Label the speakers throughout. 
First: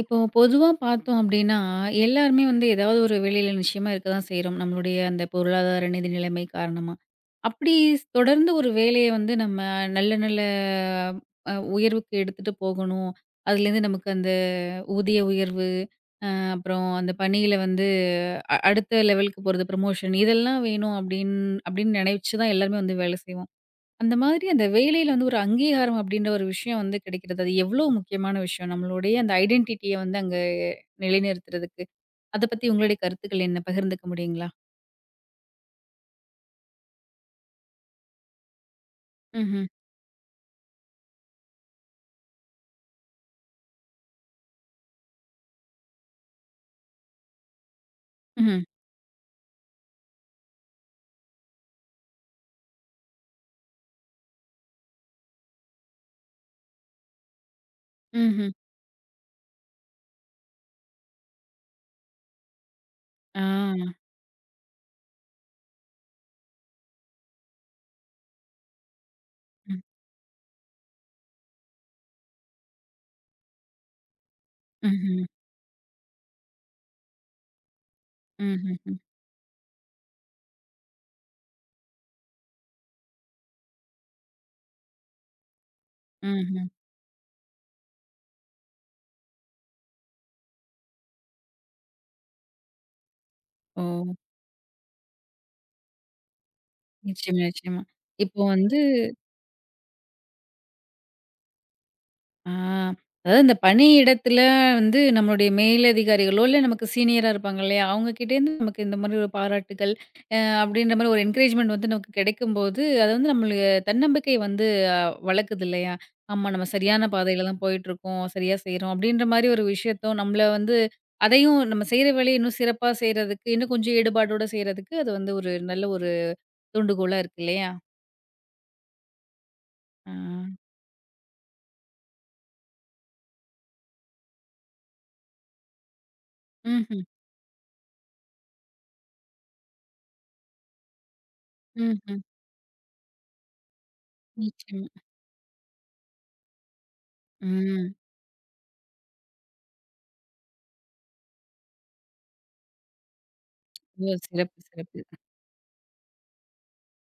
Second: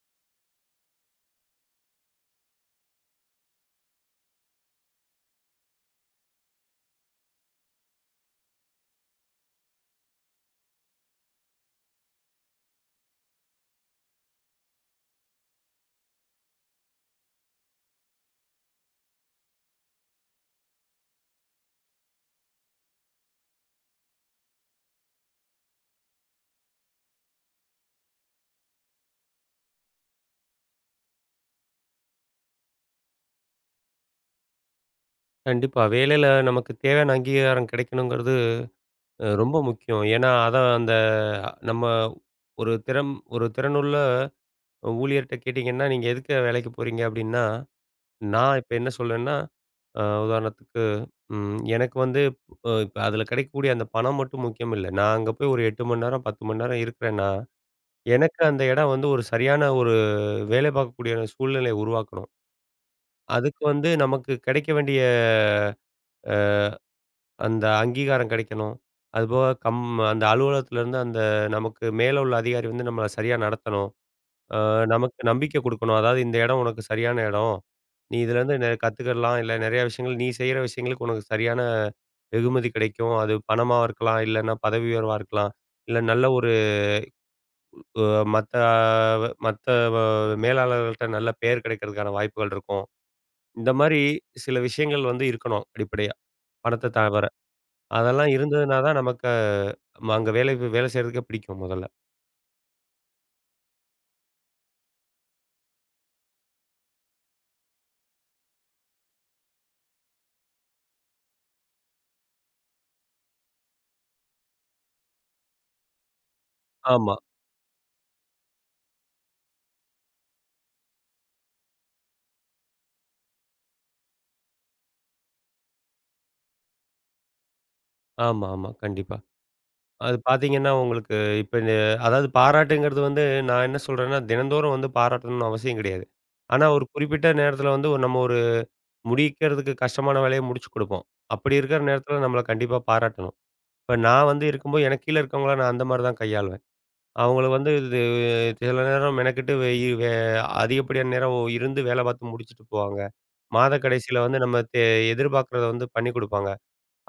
Speaker 1: இப்போ பொதுவா பார்த்தோம் அப்படின்னா, எல்லாருமே வந்து ஏதாவது ஒரு வெளியில நிச்சயமா இருக்க தான் செய்றோம். நம்மளுடைய அந்த பொருளாதார நிதி நிலைமை காரணமா. அப்படி தொடர்ந்து ஒரு வேலைய வந்து நம்ம நல்ல நல்ல உயர்வுக்கு எடுத்துட்டு போகணும். அதுலேருந்து நமக்கு அந்த ஊதிய உயர்வு, அப்புறம் அந்த பணியில வந்து அடுத்த லெவலுக்கு போறது, ப்ரமோஷன் இதெல்லாம் வேணும் அப்படின்னு அப்படின்னு நினைச்சு தான் எல்லாருமே வந்து வேலை செய்வோம். அந்த மாதிரி அந்த வேலையில வந்து ஒரு அங்கீகாரம் அப்படின்ற ஒரு விஷயம் வந்து கிடைக்கிறது. அது எவ்ளோ முக்கியமான விஷயம்? நம்மளுடைய அந்த ஐடென்டிட்டிய வந்து அங்க நிலைநிறுத்துறதுக்கு. அத பத்தி உங்களுடைய கருத்துக்கள் என்ன? பகிர்ந்துக்க முடியுங்களா?
Speaker 2: கண்டிப்பா. வேலையில நமக்கு தேவையான அங்கீகாரம் கிடைக்கணுங்கிறது ரொம்ப
Speaker 1: ம்ஹ்ம்.
Speaker 2: முக்கியம். ஏன்னா, அதான் அந்த நம்ம ஒரு திறனுள்ள ஊழியர்ட்ட கேட்டீங்கன்னா, "நீங்க எதுக்கு வேலைக்கு போறீங்க?" அப்படீன்னா, நான்
Speaker 1: ம்ஹ்ம்.
Speaker 2: இப்ப என்ன சொல்லுவேன்னா, உதாரணத்துக்கு எனக்கு வந்து இப்ப அதில கிடைக்கக்கூடிய அந்த பணம் மட்டும் முக்கியம் இல்ல. நான் அங்க போய் ஒரு 8 மணி நேரம், 10 மணி நேரம் இருக்கிறேன்னா, எனக்கு
Speaker 1: ம்ஹ்ம்.
Speaker 2: அந்த இடம் வந்து ஒரு சரியான ஒரு வேலை பார்க்கக்கூடிய சூழ்நிலைய உருவாக்கணும்.
Speaker 1: ஆ.
Speaker 2: அதுக்கு வந்து நமக்கு கிடைக்க வேண்டிய அந்த அங்கீகாரம் கிடைக்கணும். அதுபோக
Speaker 1: ம்.
Speaker 2: அந்த அலுவலகத்திலேருந்து அந்த நமக்கு மேல உள்ள அதிகாரி வந்து நம்மள சரியா நடத்தணும். அ நமக்கு
Speaker 1: ம்ஹ்ம்.
Speaker 2: நம்பிக்கை குடுக்கணும். அதாவது இந்த இடம் உனக்கு சரியான இடம். நீ இதுலேருந்து
Speaker 1: ம்ஹ்ஹ்ம்.
Speaker 2: கத்துக்கிடலாம். இல்ல நெறைய விஷயங்கள் நீ செய்ற விஷயங்களுக்கு உனக்கு சரியான வெகுமதி கிடைக்கும். அது பணமா இருக்கலாம். இல்லன்னா பதவி உயர்வா இருக்கலாம். இல்ல நல்ல ஒரு
Speaker 1: ம்ஹ்ம்.
Speaker 2: அ மத்த மத்த அ மேலாளர்கள்ட்ட நல்ல பெயர் கிடைக்கிறதுக்கான வாய்ப்புகள் இருக்கும். இந்த
Speaker 1: ஓ!
Speaker 2: மாரி சில விஷயங்கள் வந்து இருக்கணும் அடிப்படையா. பணத்த தவர.
Speaker 1: நிச்சயமா, நிச்சயமா.
Speaker 2: அதெல்லாம்
Speaker 1: இப்போ
Speaker 2: இருந்ததுனா
Speaker 1: வந்து
Speaker 2: தான் நமக்கு அங்க வேலை வேலை செய்றதுக்கே பிடிக்கும் முதல்ல.
Speaker 1: ஆ. அதாவது இந்த பணியிடத்தில வந்து நம்மளுடைய மேலதிகாரிகளோ, இல்ல நமக்கு சீனியரா இருப்பாங்க இல்லையா? அவங்ககிட்டேருந்து நமக்கு இந்த மாரி ஒரு பாராட்டுகள், அ அப்படின்ற மாரி ஒரு என்கரேஜ்மெண்ட் வந்து நமக்கு கிடைக்கும்போது, அது வந்து நம்மளுக்கு தன்னம்பிக்கை வந்து அ வளக்குது இல்லையா? ஆமா நம்ம சரியான
Speaker 2: ஆமா,
Speaker 1: பாதையில தான் போயிட்டுருக்கோம். சரியா செய்றோம். அப்படின்ற மாரி ஒரு விஷயத்த நம்மள வந்து அதையும் நம்ம செய்ற வேலைய இன்னும் சிறப்பா செய்றதுக்கு, இன்னும் கொஞ்சம் ஈடுபாடோட செய்றதுக்கு அது வந்து ஒரு நல்ல ஒரு தூண்டுகோலா இருக்கு இல்லையா?
Speaker 2: ஆமா, ஆமா. கண்டிப்பா.
Speaker 1: ஆ.
Speaker 2: அது பார்த்தீங்கன்னா, உங்களுக்கு இப்ப இந்த அதாவது பாராட்டுங்கிறது வந்து நான் என்ன சொல்றேன்னா, தினந்தோறும் வந்து பாராட்டணும்னு அவசியம் கிடையாது. ஆனா, ஒரு
Speaker 1: ம்ஹ்ம்.
Speaker 2: குறிப்பிட்ட நேரத்தில வந்து நம்ம ஒரு முடிக்கிறதுக்கு கஷ்டமான வேலைய முடிச்சு குடுப்போம். அப்படி இருக்கிற நேரத்தில
Speaker 1: ம்ஹ்ம்.
Speaker 2: நம்மள கண்டிப்பா பாராட்டணும். இப்ப நான் வந்து இருக்கும்போது
Speaker 1: நிச்சயமா.
Speaker 2: எனக்கு கீழ இருக்கவங்கள நான் அந்த மாரி தான் கையாளுவேன். அவங்கள வந்து
Speaker 1: ம்.
Speaker 2: இது சில நேரம் மெனக்கெட்டு வே வே அதிகப்படியான நேரம் இருந்து வேலை பார்த்து முடிச்சுட்டு போவாங்க. மாத
Speaker 1: ஓ!
Speaker 2: கடைசியில வந்து நம்ம
Speaker 1: சிறப்பு, சிறப்பு.
Speaker 2: எதிர்பார்க்கிறத வந்து பண்ணி குடுப்பாங்க.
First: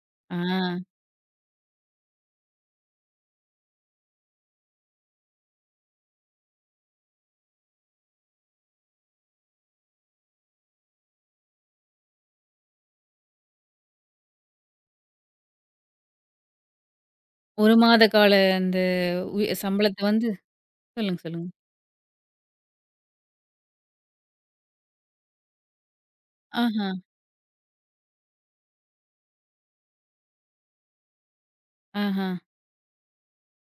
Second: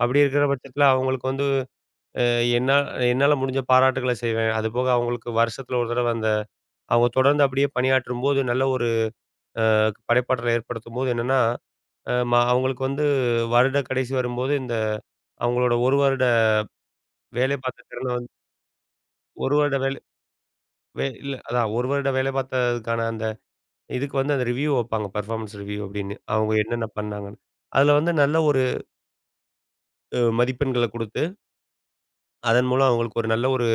Speaker 2: அப்படி
Speaker 1: ஆ.
Speaker 2: இருக்கிற பட்சத்தில அவங்களுக்கு வந்து அ என்னா என்னால முடிஞ்ச பாராட்டுக்கள செய்வேன். அதுபோக அவங்களுக்கு வருஷத்துல ஒரு தடவ அந்த அவங்க தொடர்ந்து அப்படியே பணியாற்றும்போது நல்ல ஒரு படைப்பாற்றல ஏற்படுத்தும்போது என்னன்னா, அ ம அவங்களுக்கு வந்து வருட கடைசி வரும்போது இந்த அவங்களோட 1 வருட வேலை
Speaker 1: 1
Speaker 2: பார்த்த
Speaker 1: மாத
Speaker 2: திறன வந்து
Speaker 1: கால அந்த
Speaker 2: 1
Speaker 1: உய
Speaker 2: வருட வேலை
Speaker 1: சம்பளத்த வந்து சொல்லுங்க,
Speaker 2: இல்ல
Speaker 1: சொல்லுங்க.
Speaker 2: அதான் 1 வருட வேலை பார்த்ததுக்கான அந்த இதுக்கு வந்து அந்த ரிவ்யூ வப்பாங்க. பெர்ஃபார்மன்ஸ் ரிவ்யூ அப்படின்னு. அவங்க என்னென்ன
Speaker 1: ஆஹா,
Speaker 2: பண்ணாங்கன்னு. அதுல வந்து நல்ல ஒரு மதிப்பெண்கள குடுத்து,
Speaker 1: ஆஹா.
Speaker 2: அதன் மூலம் அவங்களுக்கு ஒரு நல்ல ஒரு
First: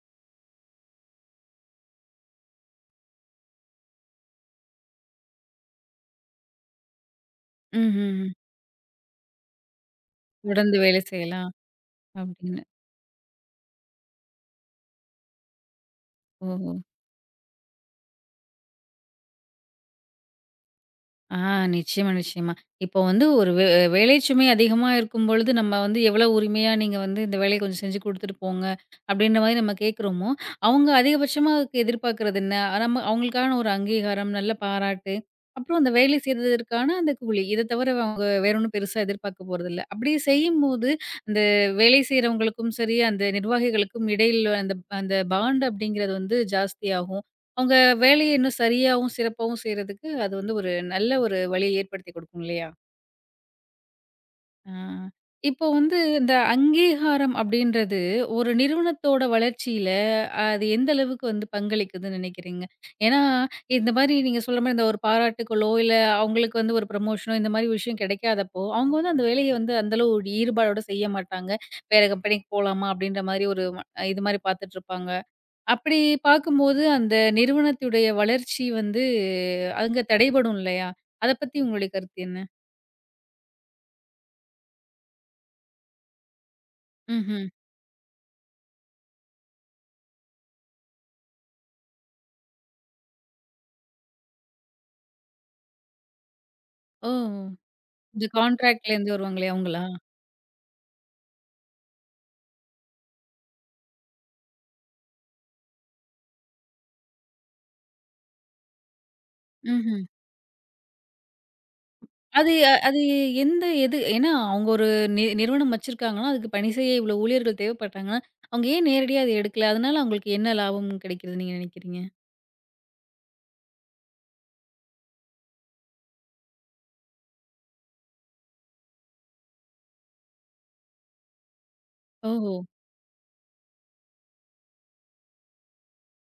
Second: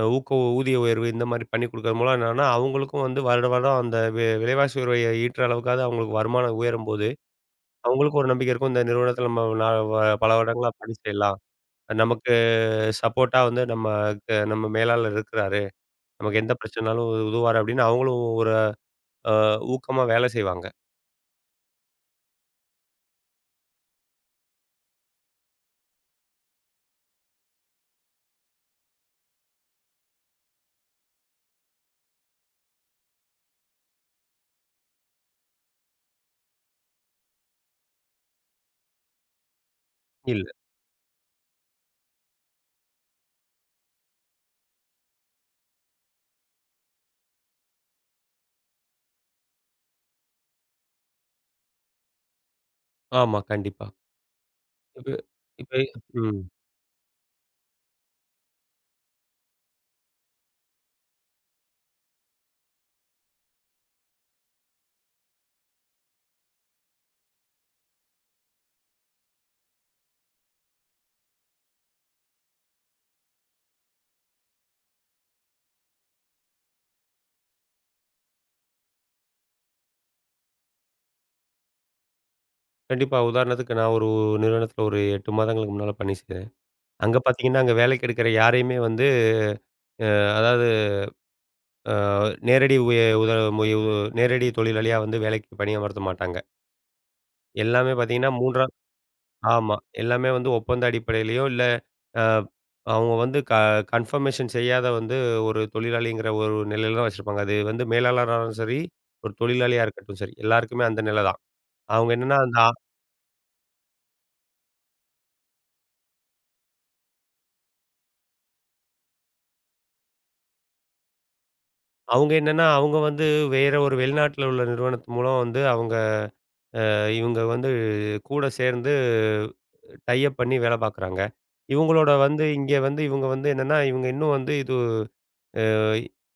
Speaker 2: அ ஊக்க ஊதிய உயர்வு இந்த மாரி பண்ணி குடுக்கறது மூலம் என்னன்னா, அவங்களுக்கும் வந்து வருட வருடம் அந்த விலைவாசி உயர்வை ஈற்ற அளவுக்காவது அவங்களுக்கு வருமானம் உயரும்போது, அவங்களுக்கும் ஒரு
Speaker 1: ம்ஹ்ம்.
Speaker 2: நம்பிக்கை இருக்கும். இந்த நிறுவனத்தில நம்ம நா வ பல வருடங்களா
Speaker 1: தொடர்ந்து
Speaker 2: பணி
Speaker 1: வேலை
Speaker 2: செய்யலாம்.
Speaker 1: செய்யலாம்
Speaker 2: நமக்கு
Speaker 1: அப்படின்னு.
Speaker 2: சப்போர்ட்டா வந்து நம்ம நம்ம மேலாளர் இருக்கிறாரு. நமக்கு எந்த
Speaker 1: ஓஹோ!
Speaker 2: பிரச்சனைனாலும் உதவுவாரு அப்படின்னு அவங்களும் ஒரு அ ஊக்கமா வேலை செய்வாங்க.
Speaker 1: ஆ நிச்சயமா, நிச்சயமா. இப்போ வந்து ஒரு வேலை சுமை அதிகமா இருக்கும்பொழுது, நம்ம வந்து எவ்வளோ உரிமையா நீங்க வந்து இந்த வேலைய கொஞ்சம் செஞ்சு குடுத்துட்டு போங்க, அப்படின்ற மாரி நம்ம கேட்குறோமோ, அவங்க அதிகபட்சமா அதுக்கு எதிர்பார்க்கிறது என்ன? அ, நம்ம அவங்களுக்கான ஒரு அங்கீகாரம், நல்ல பாராட்டு, அப்புறம் அந்த வேலை செய்ததற்கான அந்த கூலி. இத தவிர அவங்க வேற ஒண்ணும் பெருசா எதிர்பார்க்க போறதில்ல. அப்படி
Speaker 2: இல்ல.
Speaker 1: செய்யும்போது, அந்த வேலை செய்றவங்களுக்கும் சரி, அந்த நிர்வாகிகளுக்கும் இடையில அந்த அந்த பாண்ட் அப்படிங்கிறது வந்து ஜாஸ்தியாகும். அவங்க வேலைய இன்னும் சரியாவும், சிறப்பாவும் செய்றதுக்கு அது வந்து ஒரு நல்ல ஒரு வழிய ஏற்படுத்தி குடுக்கும் இல்லையா?
Speaker 2: ஆமா, கண்டிப்பா.
Speaker 1: ஆ.
Speaker 2: இப்ப
Speaker 1: இப்போ
Speaker 2: இப்ப
Speaker 1: வந்து இந்த
Speaker 2: ம்.
Speaker 1: அங்கீகாரம் அப்படின்றது ஒரு நிறுவனத்தோட வளர்ச்சியில அது எந்த அளவுக்கு வந்து பங்களிக்குதுன்னு நினைக்கிறீங்க? ஏன்னா, இந்த மாரி நீங்க சொல்ற மாரி இந்த ஒரு பாராட்டுக்களோ, இல்ல அவங்களுக்கு வந்து ஒரு ப்ரமோஷனோ இந்த மாரி விஷயம் கிடைக்காதப்போ, அவங்க வந்து அந்த வேலைய வந்து அந்த அளவு ஒரு ஈடுபாடோட செய்ய மாட்டாங்க. வேற கம்பெனிக்கு போலாமா அப்படின்ற மாரி ஒரு இது மாரி பார்த்துட்டுருப்பாங்க. அப்படி பார்க்கும்போது, அந்த நிறுவனத்துடைய வளர்ச்சி வந்து அங்க தடைபடும் இல்லையா? அத பத்தி உங்களுடைய கருத்து என்ன?
Speaker 2: கண்டிப்பா. உதாரணத்துக்கு நான் ஒரு நிறுவனத்தில ஒரு 8 மாதங்களுக்கு முன்னால பணி செய்தேன். அங்க
Speaker 1: ம்ஹ்ம்.
Speaker 2: பார்த்தீங்கன்னா, அங்க வேலைக்கு எடுக்கிற யாரையுமே வந்து அதாவது அ நேரடி உய உத முய நேரடி தொழிலாளியா வந்து வேலைக்கு பணியமர்த்த மாட்டாங்க.
Speaker 1: ஓ!
Speaker 2: எல்லாமே
Speaker 1: இந்த
Speaker 2: பார்த்தீங்கன்னா, 3
Speaker 1: கான்ட்ராக்ட்லேருந்து வருவாங்களே
Speaker 2: ஆமா.
Speaker 1: அவங்களா?
Speaker 2: எல்லாமே வந்து ஒப்பந்த அடிப்படையிலயோ, இல்ல அ அவங்க வந்து கன்ஃபர்மேஷன் செய்யாத வந்து ஒரு தொழிலாளிங்கிற ஒரு நிலையில தான் வச்சிருப்பாங்க. அது வந்து மேலாளராலும் சரி, ஒரு தொழிலாளியா
Speaker 1: ம்ஹ்ம்.
Speaker 2: இருக்கட்டும் சரி, எல்லாருக்குமே அந்த நிலை தான். அவங்க என்னன்னா,
Speaker 1: அது
Speaker 2: அந்த
Speaker 1: அது எது ஏன்னா அவங்க ஒரு நிறுவனம் வச்சிருக்காங்கன்னா, அதுக்கு பணி செய்ய இவ்வளோ ஊழியர்கள் தேவைப்பட்டாங்கன்னா, அவங்க ஏன் நேரடியா அத எடுக்கல? அதனால அவங்களுக்கு என்ன லாபம் கிடைக்குதுன்னு நீங்க நினைக்கிறீங்க?
Speaker 2: அவங்க என்னன்னா, அவங்க வந்து வேற ஒரு வெளிநாட்டில உள்ள நிறுவனத்து மூலம் வந்து அவங்க இவங்க வந்து கூட சேர்ந்து டை அப் பண்ணி வேலை பார்க்குறாங்க. இவங்களோட வந்து
Speaker 1: ஓஹோ!
Speaker 2: இங்க வந்து இவங்க வந்து என்னன்னா, இவங்க இன்னும் வந்து இது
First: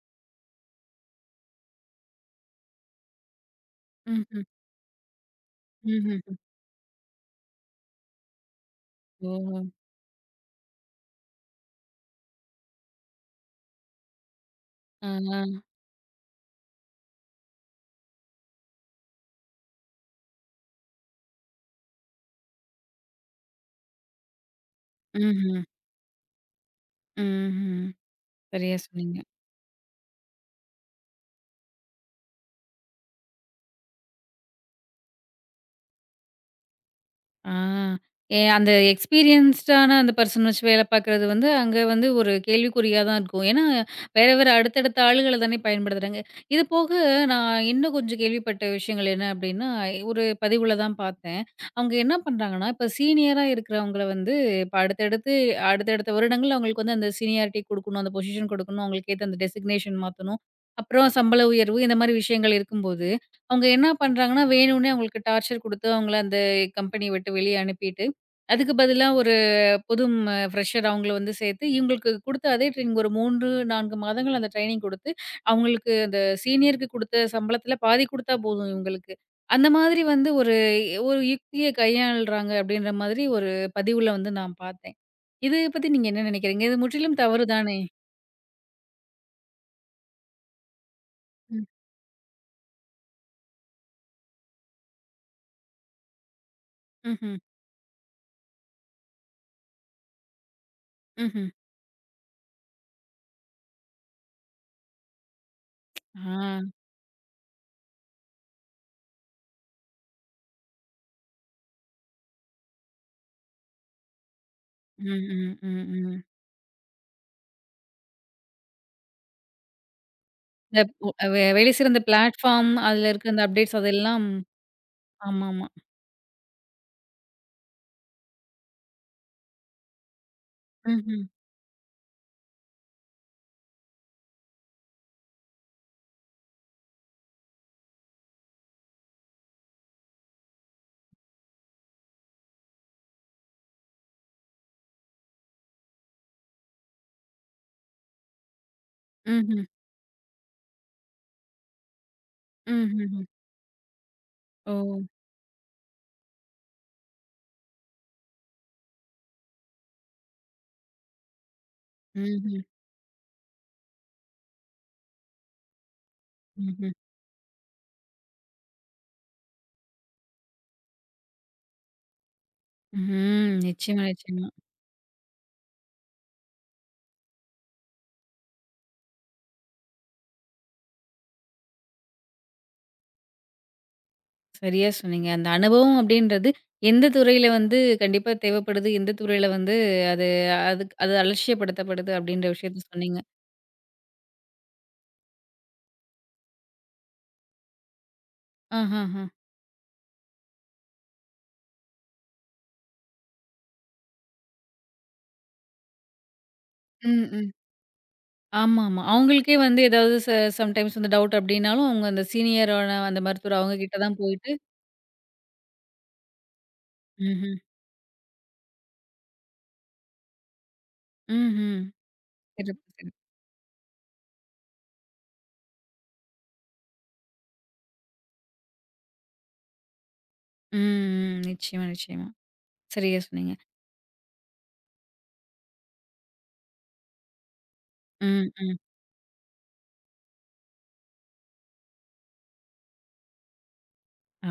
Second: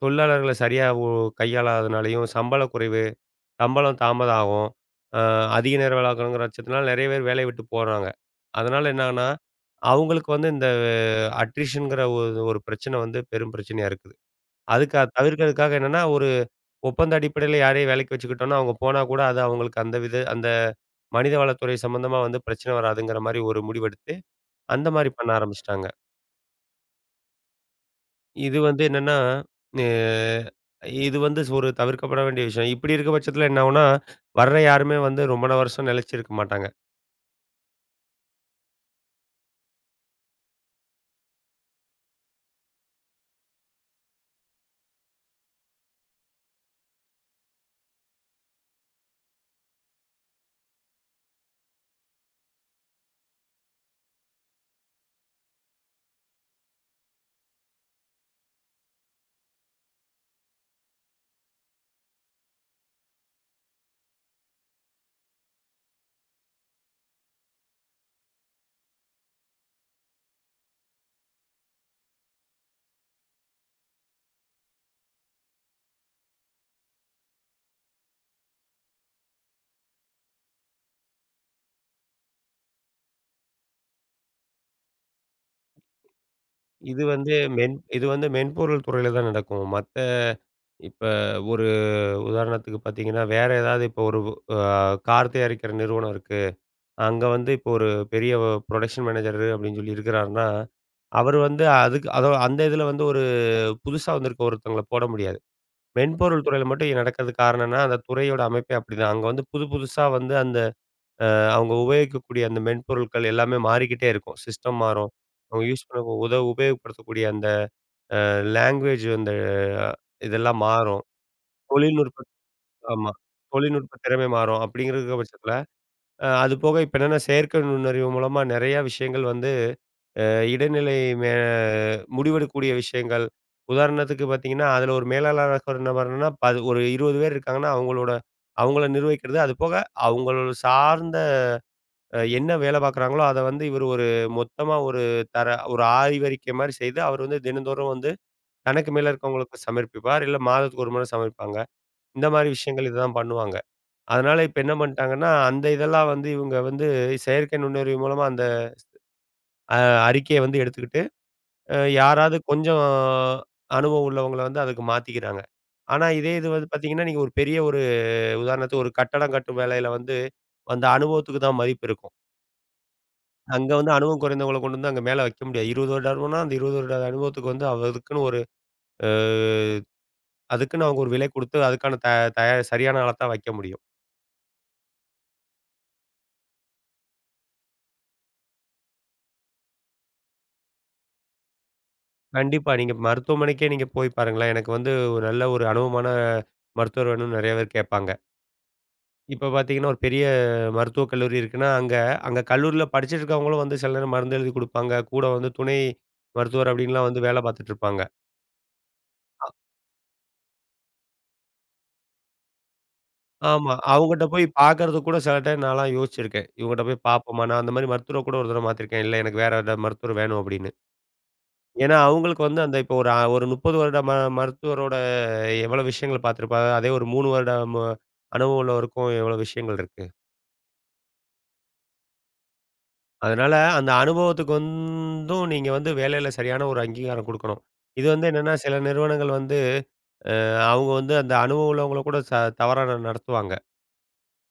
Speaker 2: தொழிலாளர்கள சரியா கையாளாதனாலயும், சம்பள குறைவு, சம்பளம் தாமதம்
Speaker 1: ம்ஹ்ம்.
Speaker 2: ஆகும். அ அதிக நேரம் வேலை
Speaker 1: ம்ஹ்ம்.
Speaker 2: பார்க்கணுங்கிற பட்சத்தினால நெறைய பேர் வேலைய விட்டு போறாங்க. அதனால என்னாகுன்னா,
Speaker 1: ஓஹோ!
Speaker 2: அவங்களுக்கு வந்து இந்த அட்ரிஷன்ங்கிற ஒரு ஒரு பிரச்சனை வந்து பெரும் பிரச்சனையா இருக்குது. அதுக்கு
Speaker 1: ஆ, ஆ.
Speaker 2: தவிர்க்கிறதுக்காக என்னன்னா, ஒரு ஒப்பந்த அடிப்படையில யாரையும் வேலைக்கு வச்சுக்கிட்டோம்னா, அவங்க போனா கூட அது அவங்களுக்கு அந்த வித அந்த மனிதவளத்துறை சம்மந்தமா வந்து பிரச்சனை வராதுங்கிற மாரி ஒரு முடிவெடுத்து, அந்த மாரி பண்ண
Speaker 1: ம்ஹ்ம்.
Speaker 2: ஆரம்பிச்சுட்டாங்க.
Speaker 1: ம்ஹ்ம்.
Speaker 2: இது
Speaker 1: சரியா
Speaker 2: வந்து என்னன்னா,
Speaker 1: சொன்னீங்க.
Speaker 2: அ இது வந்து ஒரு தவிர்க்கப்பட வேண்டிய விஷயம். இப்படி இருக்க பட்சத்தில என்ன ஆகும்னா, வர்ற யாருமே வந்து ரொம்ப வருஷம் நிலைச்சிருக்க மாட்டாங்க.
Speaker 1: ஆ. ஏ அந்த எக்ஸ்பீரியன்ஸ்டான அந்த பெர்சன் வச்சு வேலை பார்க்குறது வந்து, அங்க வந்து ஒரு கேள்விக்குறியா தான் இருக்கும். ஏன்னா, வேற வேற அடுத்தடுத்த ஆளுகள தானே பயன்படுத்துறாங்க. இது போக நான் இன்னும் கொஞ்சம் கேள்விப்பட்ட விஷயங்கள் என்ன அப்டின்னா, ஒரு பதிவுல தான் பார்த்தேன். அவங்க என்ன பண்றாங்கன்னா, இப்ப சீனியரா இருக்கிறவங்கள வந்து இப்ப அடுத்தடுத்து அடுத்தடுத்த வருடங்கள்ல அவங்களுக்கு வந்து அந்த சீனியாரிட்டி குடுக்கணும், அந்த பொசிஷன் குடுக்கணும், அவங்களுக்கு ஏத்த அந்த டெசிக்னேஷன் மாத்தணும். அப்புறம் சம்பள உயர்வு இந்த மாரி விஷயங்கள் இருக்கும்போது, அவங்க என்ன பண்றாங்கன்னா, வேணும்னே அவங்களுக்கு டார்ச்சர் குடுத்து, அவங்கள அந்த கம்பெனி விட்டு வெளிய அனுப்பிட்டு, அதுக்கு பதிலா ஒரு புது ஃப்ரெஷர் அவங்கள வந்து சேர்த்து, இவங்களுக்கு குடுத்த அதே ட்ரெய்னிங் ஒரு 3, 4 மாதங்கள் அந்த ட்ரெய்னிங் குடுத்து, அவங்களுக்கு அந்த சீனியருக்கு குடுத்த சம்பளத்தில பாதி குடுத்தா போதும் இவங்களுக்கு. அந்த மாதிரி வந்து ஒரு ஒரு யுக்திய கையாள்றாங்க அப்படின்ற மாதிரி ஒரு பதிவுல வந்து நான் பார்த்தேன். இத பத்தி நீங்க என்ன நினைக்கிறீங்க? இது முற்றிலும் தவறு தானே?
Speaker 2: இது வந்து மென்பொருள் துறையில தான் நடக்கும். இப்ப ஒரு
Speaker 1: ம்.
Speaker 2: உதாரணத்துக்கு பார்த்தீங்கன்னா, வேற ஏதாவது இப்போ ஒரு அ கார் தயாரிக்கிற நிறுவனம் இருக்கு. அங்க
Speaker 1: ம்ஹ்ம்.
Speaker 2: வந்து இப்போ ஒரு பெரிய புரொடக்ஷன் மேனேஜர் அப்படின்னு சொல்லி இருக்கிறாருன்னா, அவரு
Speaker 1: ம்ஹ்ம்.
Speaker 2: வந்து அதுக்கு அதோ அந்த இதுல வந்து ஒரு புதுசா வந்திருக்க ஒருத்தவங்கள போட முடியாது. மென்பொருள்
Speaker 1: ஆ.
Speaker 2: துறையில மட்டும் இது நடக்கிறதுக்கு காரணம்னா, அந்த துறையோட அமைப்பே அப்படிதான். அங்க வந்து புதுசா வந்து அந்த அ அவங்க உபயோகிக்கக்கூடிய அந்த மென்பொருட்கள் எல்லாமே மாறிக்கிட்டே இருக்கும். சிஸ்டம்
Speaker 1: ம்,
Speaker 2: மாறும்.
Speaker 1: ம்,
Speaker 2: அவங்க யூஸ்
Speaker 1: ம்,
Speaker 2: பண்ண
Speaker 1: ம்.
Speaker 2: உபயோகப்படுத்தக்கூடிய அந்த லாங்குவேஜ் அந்த அஹ், இதெல்லாம்
Speaker 1: இந்த
Speaker 2: மாறும்.
Speaker 1: ஒ வெ வெளி சிறந்த
Speaker 2: தொழில்நுட்ப
Speaker 1: பிளாட்ஃபார்ம் அதுல
Speaker 2: ஆமா.
Speaker 1: இருக்க அந்த அப்டேட்ஸ்
Speaker 2: தொழில்நுட்ப
Speaker 1: அதெல்லாம்
Speaker 2: திறமை மாறும். அப்படிங்கிற பட்சத்துல,
Speaker 1: ஆமாமா.
Speaker 2: அது போக இப்ப என்னன்னா செயற்கை நுண்ணறிவு மூலமா நெறைய விஷயங்கள் வந்து அ இடைநிலை
Speaker 1: ம்ஹ்ம்.
Speaker 2: மே முடிவெடுக்கக்கூடிய விஷயங்கள். உதாரணத்துக்கு பார்த்தீங்கன்னா, அதில ஒரு மேலாளராக என்ன பண்ணணும்னா, ஒரு 20 பேர் இருக்காங்கன்னா, அவங்கள நிர்வகிக்கிறது. அது போக அவங்கள சார்ந்த என்ன வேலை பார்க்குறாங்களோ, அத வந்து இவரு ஒரு மொத்தமா ஒரு தர ஒரு ஆய்வறிக்கை மாரி செய்து, அவர் வந்து தினந்தோறும் வந்து தனக்கு மேல இருக்கவங்களுக்கு
Speaker 1: ம்ஹ்ம்.
Speaker 2: சமர்ப்பிப்பார். இல்ல மாதத்துக்கு ஒரு முறை சமர்ப்பாங்க. இந்த மாரி விஷயங்கள் இதுதான்
Speaker 1: ம்ஹ்ஹ்ம்.
Speaker 2: பண்ணுவாங்க. அதனால இப்ப
Speaker 1: ஓ!
Speaker 2: என்ன பண்ணிட்டாங்கன்னா, அந்த இதெல்லாம் வந்து இவங்க வந்து செயற்கை நுண்ணறிவு மூலமா அந்த அ அறிக்கைய வந்து எடுத்துக்கிட்டு யாராவது
Speaker 1: ம்ஹ்ம்.
Speaker 2: கொஞ்சம் அனுபவம் உள்ளவங்கள வந்து அதுக்கு மாத்திக்கிறாங்க. ஆனா, இதே இது வந்து
Speaker 1: ம்ஹ்ம்.
Speaker 2: பார்த்தீங்கன்னா, நீங்க ஒரு பெரிய ஒரு உதாரணத்துக்கு ஒரு கட்டடம் கட்டும் வேலையில வந்து அந்த அனுபவத்துக்கு தான் மதிப்பு இருக்கும்.
Speaker 1: ம்.
Speaker 2: அங்க வந்து
Speaker 1: நிச்சயமா,
Speaker 2: அனுபவம்
Speaker 1: நிச்சயமா.
Speaker 2: குறைந்தவங்கள கொண்டு வந்து அங்க மேல வைக்க முடியாது. 20 வருடம்னா அந்த 20 வருட அனுபவத்துக்கு வந்து அதுக்குன்னு ஒரு அ அதுக்குன்னு அவங்க ஒரு விலை குடுத்து அதுக்கான தயார் சரியான ஆள தான் வைக்க முடியும்.
Speaker 1: சரியா சொன்னீங்க. அந்த அனுபவம் அப்படின்றது எந்த துறையில வந்து கண்டிப்பா தேவைப்படுது, எந்த துறையில வந்து அது அதுக்கு அது அலட்சியப்படுத்தப்படுது அப்படின்ற
Speaker 2: கண்டிப்பா.
Speaker 1: விஷயத்த
Speaker 2: நீங்க
Speaker 1: சொன்னீங்க.
Speaker 2: மருத்துவமனைக்கே நீங்க போய் பாருங்களேன். எனக்கு வந்து ஒரு நல்ல ஒரு அனுபவமான மருத்துவர் வேணும்னு நெறைய பேர் கேட்பாங்க.
Speaker 1: ஆஹஹ.
Speaker 2: இப்ப பார்த்தீங்கன்னா, ஒரு பெரிய மருத்துவக் கல்லூரி இருக்குன்னா, அங்க அங்க கல்லூரியில படிச்சுட்டு இருக்கவங்களும் வந்து சில நேரம் மருந்து எழுதி குடுப்பாங்க. கூட வந்து துணை மருத்துவர் அப்டின்லாம் வந்து
Speaker 1: ம்,
Speaker 2: வேல
Speaker 1: ம்.
Speaker 2: பார்த்துட்டு இருப்பாங்க.
Speaker 1: ஆமாமா. அவங்களுக்கே வந்து ஏதாவது சம்டைம்ஸ் வந்து டவுட் அப்படின்னாலும், அவங்க அந்த சீனியரான அந்த மருத்துவர்
Speaker 2: ஆமா.
Speaker 1: அவங்க கிட்ட தான்
Speaker 2: அவங்கட்ட போய்
Speaker 1: போயிட்டு
Speaker 2: பார்க்கறதுக்கு கூட சில டைம் நான்லாம் யோசிச்சிருக்கேன். இவங்கட்ட போய் பார்ப்போமா?
Speaker 1: ம்ஹ்ம்.
Speaker 2: நான் அந்த மாரி மருத்துவர கூட ஒரு தடவ மாத்திருக்கேன். இல்ல எனக்கு வேற ஏதாவது மருத்துவர் வேணும் அப்டின்னு.
Speaker 1: ம்ஹ்ம்.
Speaker 2: ஏன்னா, அவங்களுக்கு வந்து அந்த
Speaker 1: சிறப்பு,
Speaker 2: இப்போ ஒரு
Speaker 1: சிறப்பு.
Speaker 2: ஒரு 30 வருட மருத்துவரோட எவ்வளோ விஷயங்கள் பார்த்துருப்பாங்க. அதே ஒரு 3 வருட அனுபவம் உள்ளவருக்கும் எவ்வளோ விஷயங்கள் இருக்கு.
Speaker 1: ம், ம். நிச்சயமா, நிச்சயமா. சரியா
Speaker 2: அதனால
Speaker 1: சொன்னீங்க.
Speaker 2: அந்த அனுபவத்துக்கு வந்தும் நீங்க வந்து வேலையில சரியான ஒரு அங்கீகாரம் குடுக்கணும். இது வந்து
Speaker 1: ம்,
Speaker 2: என்னன்னா, சில
Speaker 1: ம்.
Speaker 2: நிறுவனங்கள் வந்து அவங்க வந்து அந்த அனுபவம் உள்ளவங்கள கூட தவறா நடத்துவாங்க.
Speaker 1: ஆ.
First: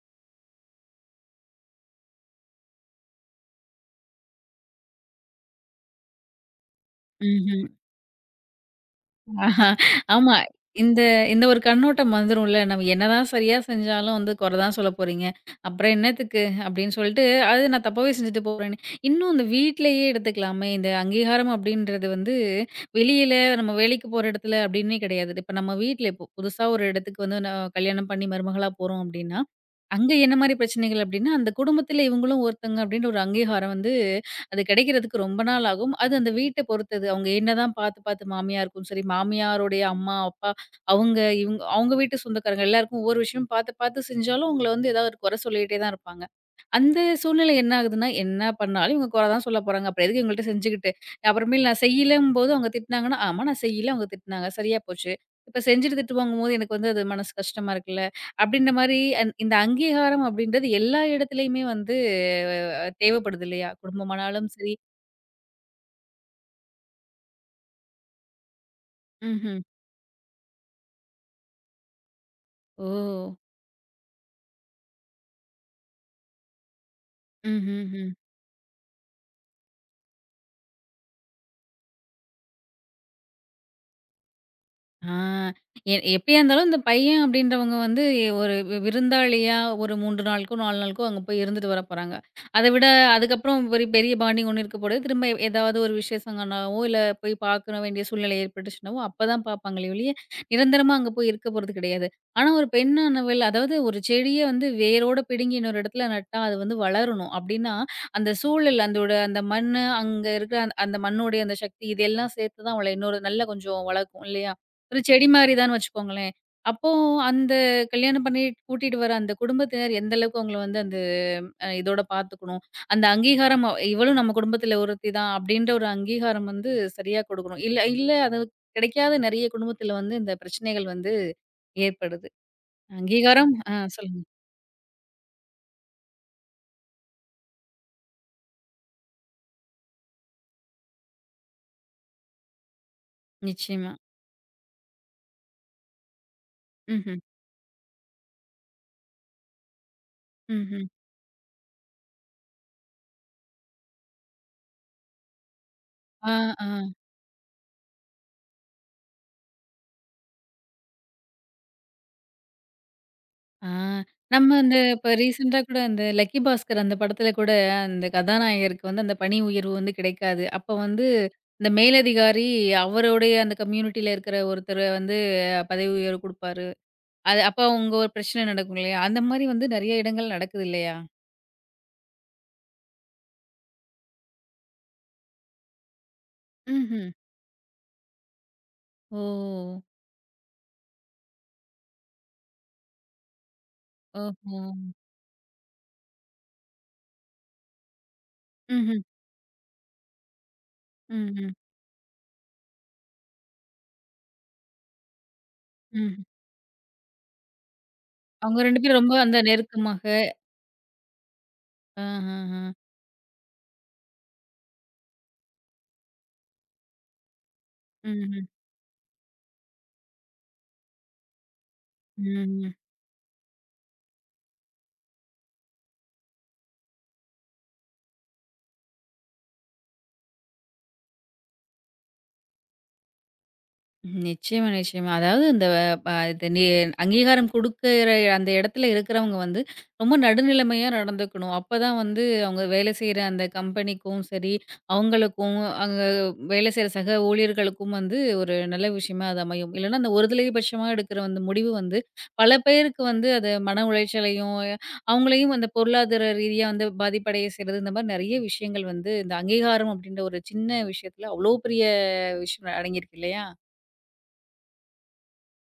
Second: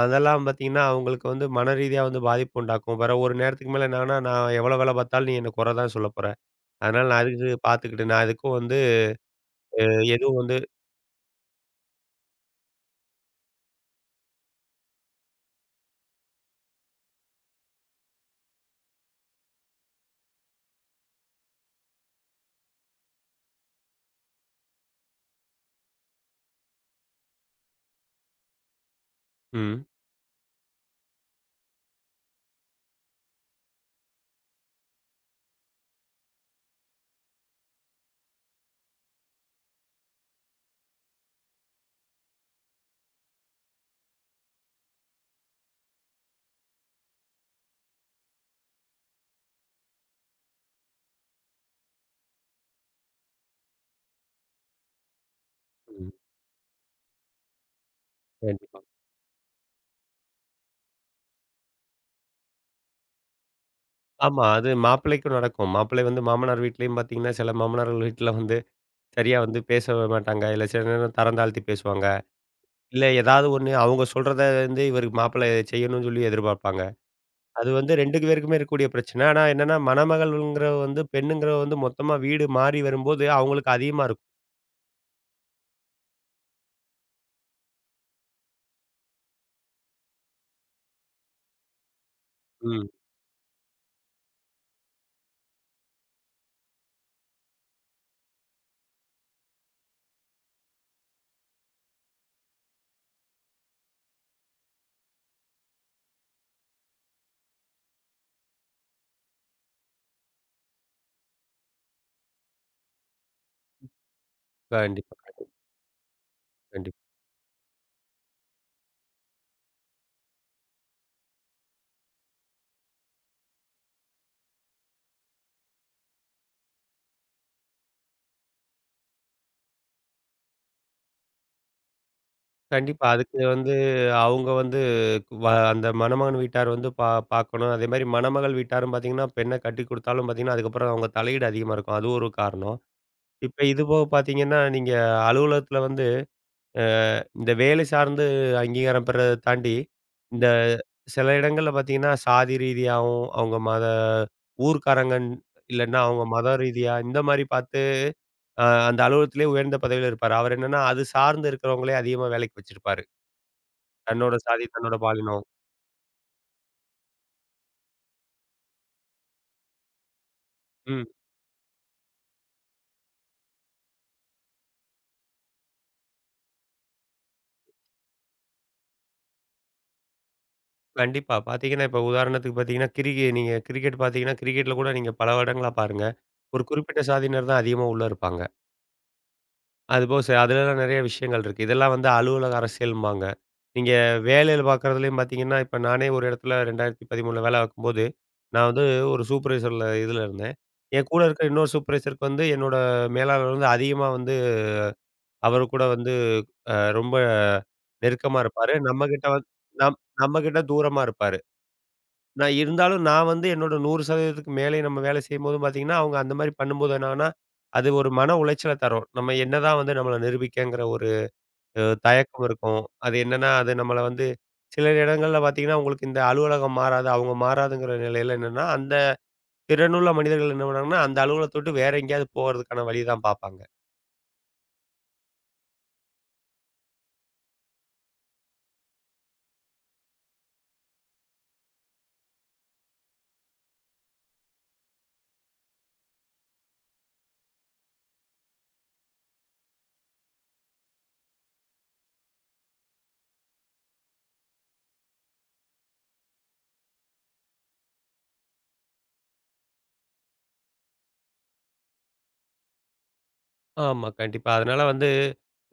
Speaker 2: அதெல்லாம் பார்த்தீங்கன்னா, அவங்களுக்கு வந்து மனரீதியா வந்து பாதிப்பு உண்டாக்கும். வேற ஒரு நேரத்துக்கு மேல என்னாகும்னா, "நான் எவ்வளோ வேலை பார்த்தாலும் நீ என்ன குறை தான் சொல்ல போற. அதனால நான் அதுக்கு
Speaker 1: ம்ஹ்ம்.
Speaker 2: பார்த்துக்கிட்டு நான் எதுக்கும் வந்து
Speaker 1: ஆஹா.
Speaker 2: அ எதுவும்
Speaker 1: ஆமா.
Speaker 2: வந்து."
Speaker 1: இந்த இந்த ஒரு கண்ணோட்டம் வந்துரும்ல. நம்ம என்னதான் சரியா செஞ்சாலும் வந்து குறை தான் சொல்லப் போறீங்க. அப்புறம் என்னத்துக்கு அப்படின்னு சொல்லிட்டு, அது நான் தப்பாவே செஞ்சுட்டு போறேன்னு. இன்னும் இந்த வீட்லயே எடுத்துக்கலாமே. இந்த அங்கீகாரம் அப்படின்றது வந்து வெளியில நம்ம வேலைக்கு போற இடத்துல அப்படின்னே கிடையாது. இப்ப நம்ம வீட்ல இப்போ புதுசா ஒரு இடத்துக்கு வந்து நான் கல்யாணம் பண்ணி மருமகளா போறோம் அப்படின்னா,
Speaker 2: ம்.
Speaker 1: அங்க என்ன மாரி பிரச்சனைகள் அப்படின்னா, அந்த குடும்பத்துல இவங்களும் ஒருத்தங்க அப்படின்ற ஒரு அங்கீகாரம் வந்து அது கிடைக்கிறதுக்கு ரொம்ப நாள் ஆகும். அது அந்த வீட்ட பொறுத்தது. அவங்க என்னதான் பார்த்து பார்த்து மாமியாருக்கும் சரி, மாமியாருடைய அம்மா, அப்பா அவங்க, இவங்க அவங்க வீட்டு சொந்தக்காரங்க எல்லாருக்கும் ஒவ்வொரு விஷயம் பார்த்து பார்த்து செஞ்சாலும், உங்கள வந்து ஏதாவது ஒரு குறை சொல்லிட்டே தான் இருப்பாங்க. அந்த சூழ்நிலை என்ன ஆகுதுன்னா, என்ன பண்ணாலும் இவங்க குறை தான் சொல்ல போறாங்க. அப்புறம் எதுக்கு இவங்கள்ட்ட செஞ்சுக்கிட்டு? அப்புறமேல் நான் செய்யலங்கும்போது அவங்க திட்டினாங்கன்னா, ஆமா நான் செய்யல, அவங்க திட்டினாங்க. சரியா போச்சு. இப்ப செஞ்சுட்டு
Speaker 2: ம்.
Speaker 1: திட்டு வாங்கும்போது எனக்கு வந்து அது மனசு கஷ்டமா இருக்குல்ல. அப்படின்ற
Speaker 2: கண்டிப்பா.
Speaker 1: மாரி இந்த அங்கீகாரம் அப்படின்றது எல்லா இடத்துலயுமே வந்து தேவைப்படுது இல்லையா?
Speaker 2: ஆமா.
Speaker 1: குடும்பமானாலும்
Speaker 2: அது
Speaker 1: சரி
Speaker 2: மாப்பிள்ளைக்கும் நடக்கும். மாப்பிள்ளை வந்து மாமனார் வீட்லயும் பார்த்தீங்கன்னா, சில மாமனார்கள் வீட்ல வந்து சரியா வந்து
Speaker 1: ம்ஹ்ம்.
Speaker 2: பேசவே மாட்டாங்க. இல்ல சில நேரம் தரம் தாழ்த்தி பேசுவாங்க.
Speaker 1: ஓ!
Speaker 2: இல்ல ஏதாவது ஒண்ணு அவங்க சொல்றத வந்து இவரு மாப்பிள்ளை செய்யணும்னு சொல்லி எதிர்பார்ப்பாங்க. அது வந்து
Speaker 1: ம்ஹ்ம்.
Speaker 2: 2 பேருக்குமே இருக்கக்கூடிய பிரச்சனை. ஆனா என்னன்னா, மணமகள்ங்கிறவ வந்து பெண்ணுங்கிறவ வந்து மொத்தமா வீடு மாறி வரும்போது அவங்களுக்கு அதிகமா இருக்கும்.
Speaker 1: ஆ. எப்படியா இருந்தாலும் இந்த பையன் அப்படின்றவங்க வந்து ஒரு விருந்தாளியா ஒரு 3 நாளுக்கோ, 4 நாளுக்கோ அங்க போய் இருந்துட்டு வர போறாங்க. அத விட
Speaker 2: ம்.
Speaker 1: அதுக்கப்புறம் ஒரு பெரிய பாண்டிங் ஒண்ணு இருக்க போது திரும்ப ஏதாவது ஒரு விசேஷங்கனாவோ, இல்ல போய் பார்க்க வேண்டிய சூழ்நிலை ஏற்பட்டுச்சுனாவோ, அப்பதான் பார்ப்பாங்களே ஒழிய, நிரந்தரமா அங்க போய் இருக்க போறது கிடையாது. ஆனா ஒரு பெண்ணானவள் அதாவது ஒரு செடிய வந்து வேரோட பிடுங்கி இன்னொரு இடத்துல நட்டா அது வந்து வளரணும் அப்படின்னா, அந்த சூழல் அந்தோட அந்த மண்ணு, அங்க இருக்கிற அந்த அந்த மண்ணுடைய அந்த சக்தி இதெல்லாம் சேர்த்து தான் அவள இன்னொரு நல்ல கொஞ்சம் வளர்க்கும் இல்லையா? ஒரு
Speaker 2: கண்டிப்பா,
Speaker 1: செடி மாரி தான்னு வச்சுக்கோங்களேன். அப்போ
Speaker 2: கண்டிப்பா.
Speaker 1: அந்த கல்யாணம் பண்ணி கூட்டிட்டு வர அந்த குடும்பத்தினர் எந்த அளவுக்கு அவங்கள வந்து அந்த இதோட பார்த்துக்கணும். அந்த அங்கீகாரம் இவளும் நம்ம குடும்பத்தில ஒருத்தி தான் அப்டின்ற ஒரு அங்கீகாரம் வந்து சரியா குடுக்கணும். இல்ல இல்ல அது கிடைக்காத நெறைய குடும்பத்தில வந்து இந்த பிரச்சனைகள் வந்து ஏற்படுது.
Speaker 2: கண்டிப்பா. அதுக்கு
Speaker 1: அங்கீகாரம் ஆ
Speaker 2: வந்து
Speaker 1: சொல்லுங்க.
Speaker 2: அவங்க வந்து வ அந்த மணமகன் வீட்டார் வந்து பார்க்கணும். அதேமாரி மணமகள் வீட்டாரும் பார்த்தீங்கன்னா, பெண்ண கட்டிக் குடுத்தாலும் பார்த்தீங்கன்னா, அதுக்கப்புறம் அவங்க தலையீடு அதிகமா இருக்கும். அது ஒரு காரணம். இப்ப இது
Speaker 1: நிச்சயமா.
Speaker 2: போக பார்த்தீங்கன்னா, நீங்க அலுவலகத்தில வந்து அ
Speaker 1: ம்ஹ்ம்.
Speaker 2: இந்த வேலை சார்ந்து அங்கீகாரம் பெறத தாண்டி, இந்த
Speaker 1: ம்ஹ்ம்.
Speaker 2: சில இடங்கள்ல பார்த்தீங்கன்னா, சாதி ரீதியாவும், அவங்க மத ஊர்க்காரங்கன் இல்லன்னா அவங்க
Speaker 1: ஆ,
Speaker 2: மத
Speaker 1: ஆ.
Speaker 2: ரீதியா இந்த மாரி பார்த்து அந்த அலுவலகத்திலே உயர்ந்த பதவியில இருப்பாரு. அவரு என்னன்னா, அது சார்ந்து இருக்கிறவங்களே அதிகமா வேலைக்கு வச்சிருப்பாரு.
Speaker 1: ஆ.
Speaker 2: தன்னோட
Speaker 1: நம்ம
Speaker 2: சாதி,
Speaker 1: அந்த
Speaker 2: தன்னோட
Speaker 1: இப்ப
Speaker 2: பாலினம்.
Speaker 1: ரீசென்ட்டா கூட அந்த 'லக்கி பாஸ்கர்' அந்த படத்துல கூட அந்த கதாநாயகருக்கு வந்து அந்த பணி உயர்வு வந்து கிடைக்காது. அப்ப
Speaker 2: ம்.
Speaker 1: வந்து இந்த மேலதிகாரி அவருடைய அந்த கம்யூனிட்டில இருக்கிற ஒருத்தர வந்து பதவி உயர்வு குடுப்பாரு. அது அப்ப அங்க ஒரு பிரச்சனை நடக்கும் இல்லையா? அந்த மாரி வந்து நெறைய இடங்கள் நடக்குது இல்லையா?
Speaker 2: கண்டிப்பா. பார்த்தீங்கன்னா, இப்ப உதாரணத்துக்கு பார்த்தீங்கன்னா, நீங்க கிரிக்கெட் பார்த்தீங்கன்னா, கிரிக்கெட்ல கூட நீங்க பல வருடங்களா பாருங்க. ஒரு குறிப்பிட்ட
Speaker 1: ம்ஹ்ம்.
Speaker 2: சாதியினர் தான் அதிகமா உள்ள இருப்பாங்க.
Speaker 1: ஓ!
Speaker 2: அதுபோக அதுலலாம் நெறைய விஷயங்கள் இருக்கு. இதெல்லாம் வந்து அலுவலக அரசியல்ம்பாங்க. நீங்க
Speaker 1: ஓஹோ!
Speaker 2: வேலையில பார்க்குறதுலயும் பார்த்தீங்கன்னா, இப்ப நானே ஒரு இடத்துல 2013ல வேலை பார்க்கும்போது, நான் வந்து
Speaker 1: ம்ஹ்ம்.
Speaker 2: ஒரு சூப்பர்வைசர்ல இதுல இருந்தேன். என் கூட இருக்கிற
Speaker 1: ம்ஹ்ம்.
Speaker 2: இன்னொரு சூப்பர்வைசருக்கு வந்து என்னோட மேலாளர் வந்து அதிகமா வந்து அவரு கூட வந்து
Speaker 1: ம்ஹ்ம்.
Speaker 2: ரொம்ப நெருக்கமா
Speaker 1: அவங்க
Speaker 2: இருப்பாரு.
Speaker 1: 2 பேரும் ரொம்ப
Speaker 2: நம்மகிட்ட
Speaker 1: அந்த
Speaker 2: வந்து நம்
Speaker 1: நெருக்கமாக.
Speaker 2: நம்மகிட்ட தூரமா இருப்பாரு. நான்
Speaker 1: ஆஹஹ.
Speaker 2: இருந்தாலும் நான் வந்து என்னோட 100% மேலேயும் நம்ம வேலை செய்யும்போது பார்த்தீங்கன்னா, அவங்க அந்த மாரி பண்ணும்போது என்னாகும்னா, அது ஒரு மன
Speaker 1: ம்ஹ்ம்.
Speaker 2: உளைச்சல தரும். நம்ம என்னதான் வந்து நம்மள நிரூபிக்கங்கிற ஒரு தயக்கம்
Speaker 1: ம்.
Speaker 2: இருக்கும். அது என்னன்னா, அது நம்மள வந்து சில இடங்கள்ல பார்த்தீங்கன்னா, உங்களுக்கு இந்த அலுவலகம் மாறாது, அவங்க மாறாதுங்கிற நிலையில என்னன்னா, அந்த திறனுள்ள மனிதர்கள் என்ன பண்ணுவாங்கன்னா, அந்த அலுவலகத்த விட்டு வேற எங்கேயாவது போறதுக்கான வழி தான் பார்ப்பாங்க.
Speaker 1: நிச்சயமா, நிச்சயமா. அதாவது இந்த ப இது நி அங்கீகாரம் குடுக்குற அந்த இடத்துல இருக்கிறவங்க வந்து, ரொம்ப நடுநிலைமையா நடந்துக்கணும். அப்பதான் வந்து அவங்க வேலை செய்ற அந்த கம்பெனிக்கும் சரி, அவங்களுக்கும் அங்க வேலை செய்ற சக ஊழியர்களுக்கும் வந்து ஒரு நல்ல விஷயமா அது அமையும். இல்லன்னா, அந்த ஒருதலைபட்சமா எடுக்கிற அந்த முடிவு வந்து, பல பேருக்கு வந்து அது மன உளைச்சலையும், அவங்களையும் அந்த பொருளாதார ரீதியா வந்து பாதிப்படைய செய்றது. இந்த மாரி நெறைய விஷயங்கள் வந்து இந்த அங்கீகாரம் அப்படின்ற ஒரு சின்ன விஷயத்துல அவ்ளோ பெரிய விஷயம் அடங்கியிருக்கு இல்லையா?
Speaker 2: ஆமா, கண்டிப்பா. அதனால வந்து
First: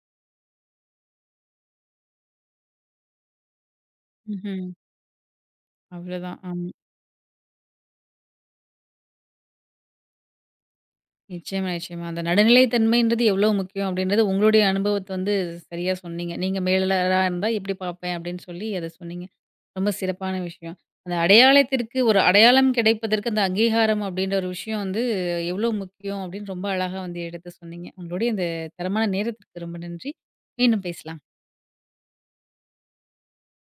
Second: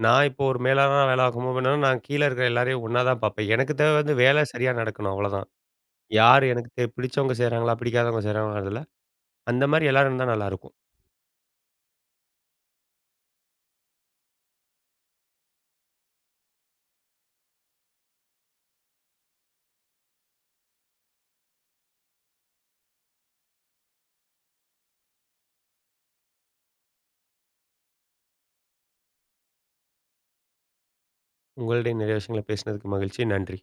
Speaker 2: நான் இப்போ ஒரு மேலாளரா வேலை பார்க்கும்போது என்னன்னா, நான் கீழ இருக்கிற எல்லாரையும் ஒண்ணா தான் பார்ப்பேன். எனக்கு தேவை வந்து வேலை
Speaker 1: ம்ஹ்ம்.
Speaker 2: சரியா நடக்கணும் அவ்வளதான்.
Speaker 1: அவ்வளதான்.
Speaker 2: யார்
Speaker 1: ஆமா.
Speaker 2: எனக்கு பிடிச்சவங்க செய்றாங்களா, பிடிக்காதவங்க செய்றாங்களாங்கிறதில்ல. அந்த மாரி எல்லாரும் இருந்தா நல்லாயிருக்கும்.
Speaker 1: நிச்சயமா, நிச்சயமா. அந்த நடுநிலை தன்மைன்றது எவ்ளோ முக்கியம் அப்படின்றது உங்களுடைய அனுபவத்த வந்து சரியா சொன்னீங்க. நீங்க மேலாளரா இருந்தா எப்படி பார்ப்பேன் அப்படின்னு சொல்லி அத சொன்னீங்க. ரொம்ப சிறப்பான விஷயம். அந்த அடையாளத்திற்கு ஒரு அடையாளம் கிடைப்பதற்கு அந்த அங்கீகாரம் அப்படின்ற ஒரு விஷயம் வந்து எவ்ளோ முக்கியம் அப்படின்னு ரொம்ப அழகா வந்து எடுத்து சொன்னீங்க. உங்களுடைய இந்த தரமான நேரத்திற்கு ரொம்ப நன்றி. மீண்டும் பேசலாம்.
Speaker 2: உங்களிடையே நிறைய விஷயங்கள பேசினதுக்கு மகிழ்ச்சி. நன்றி.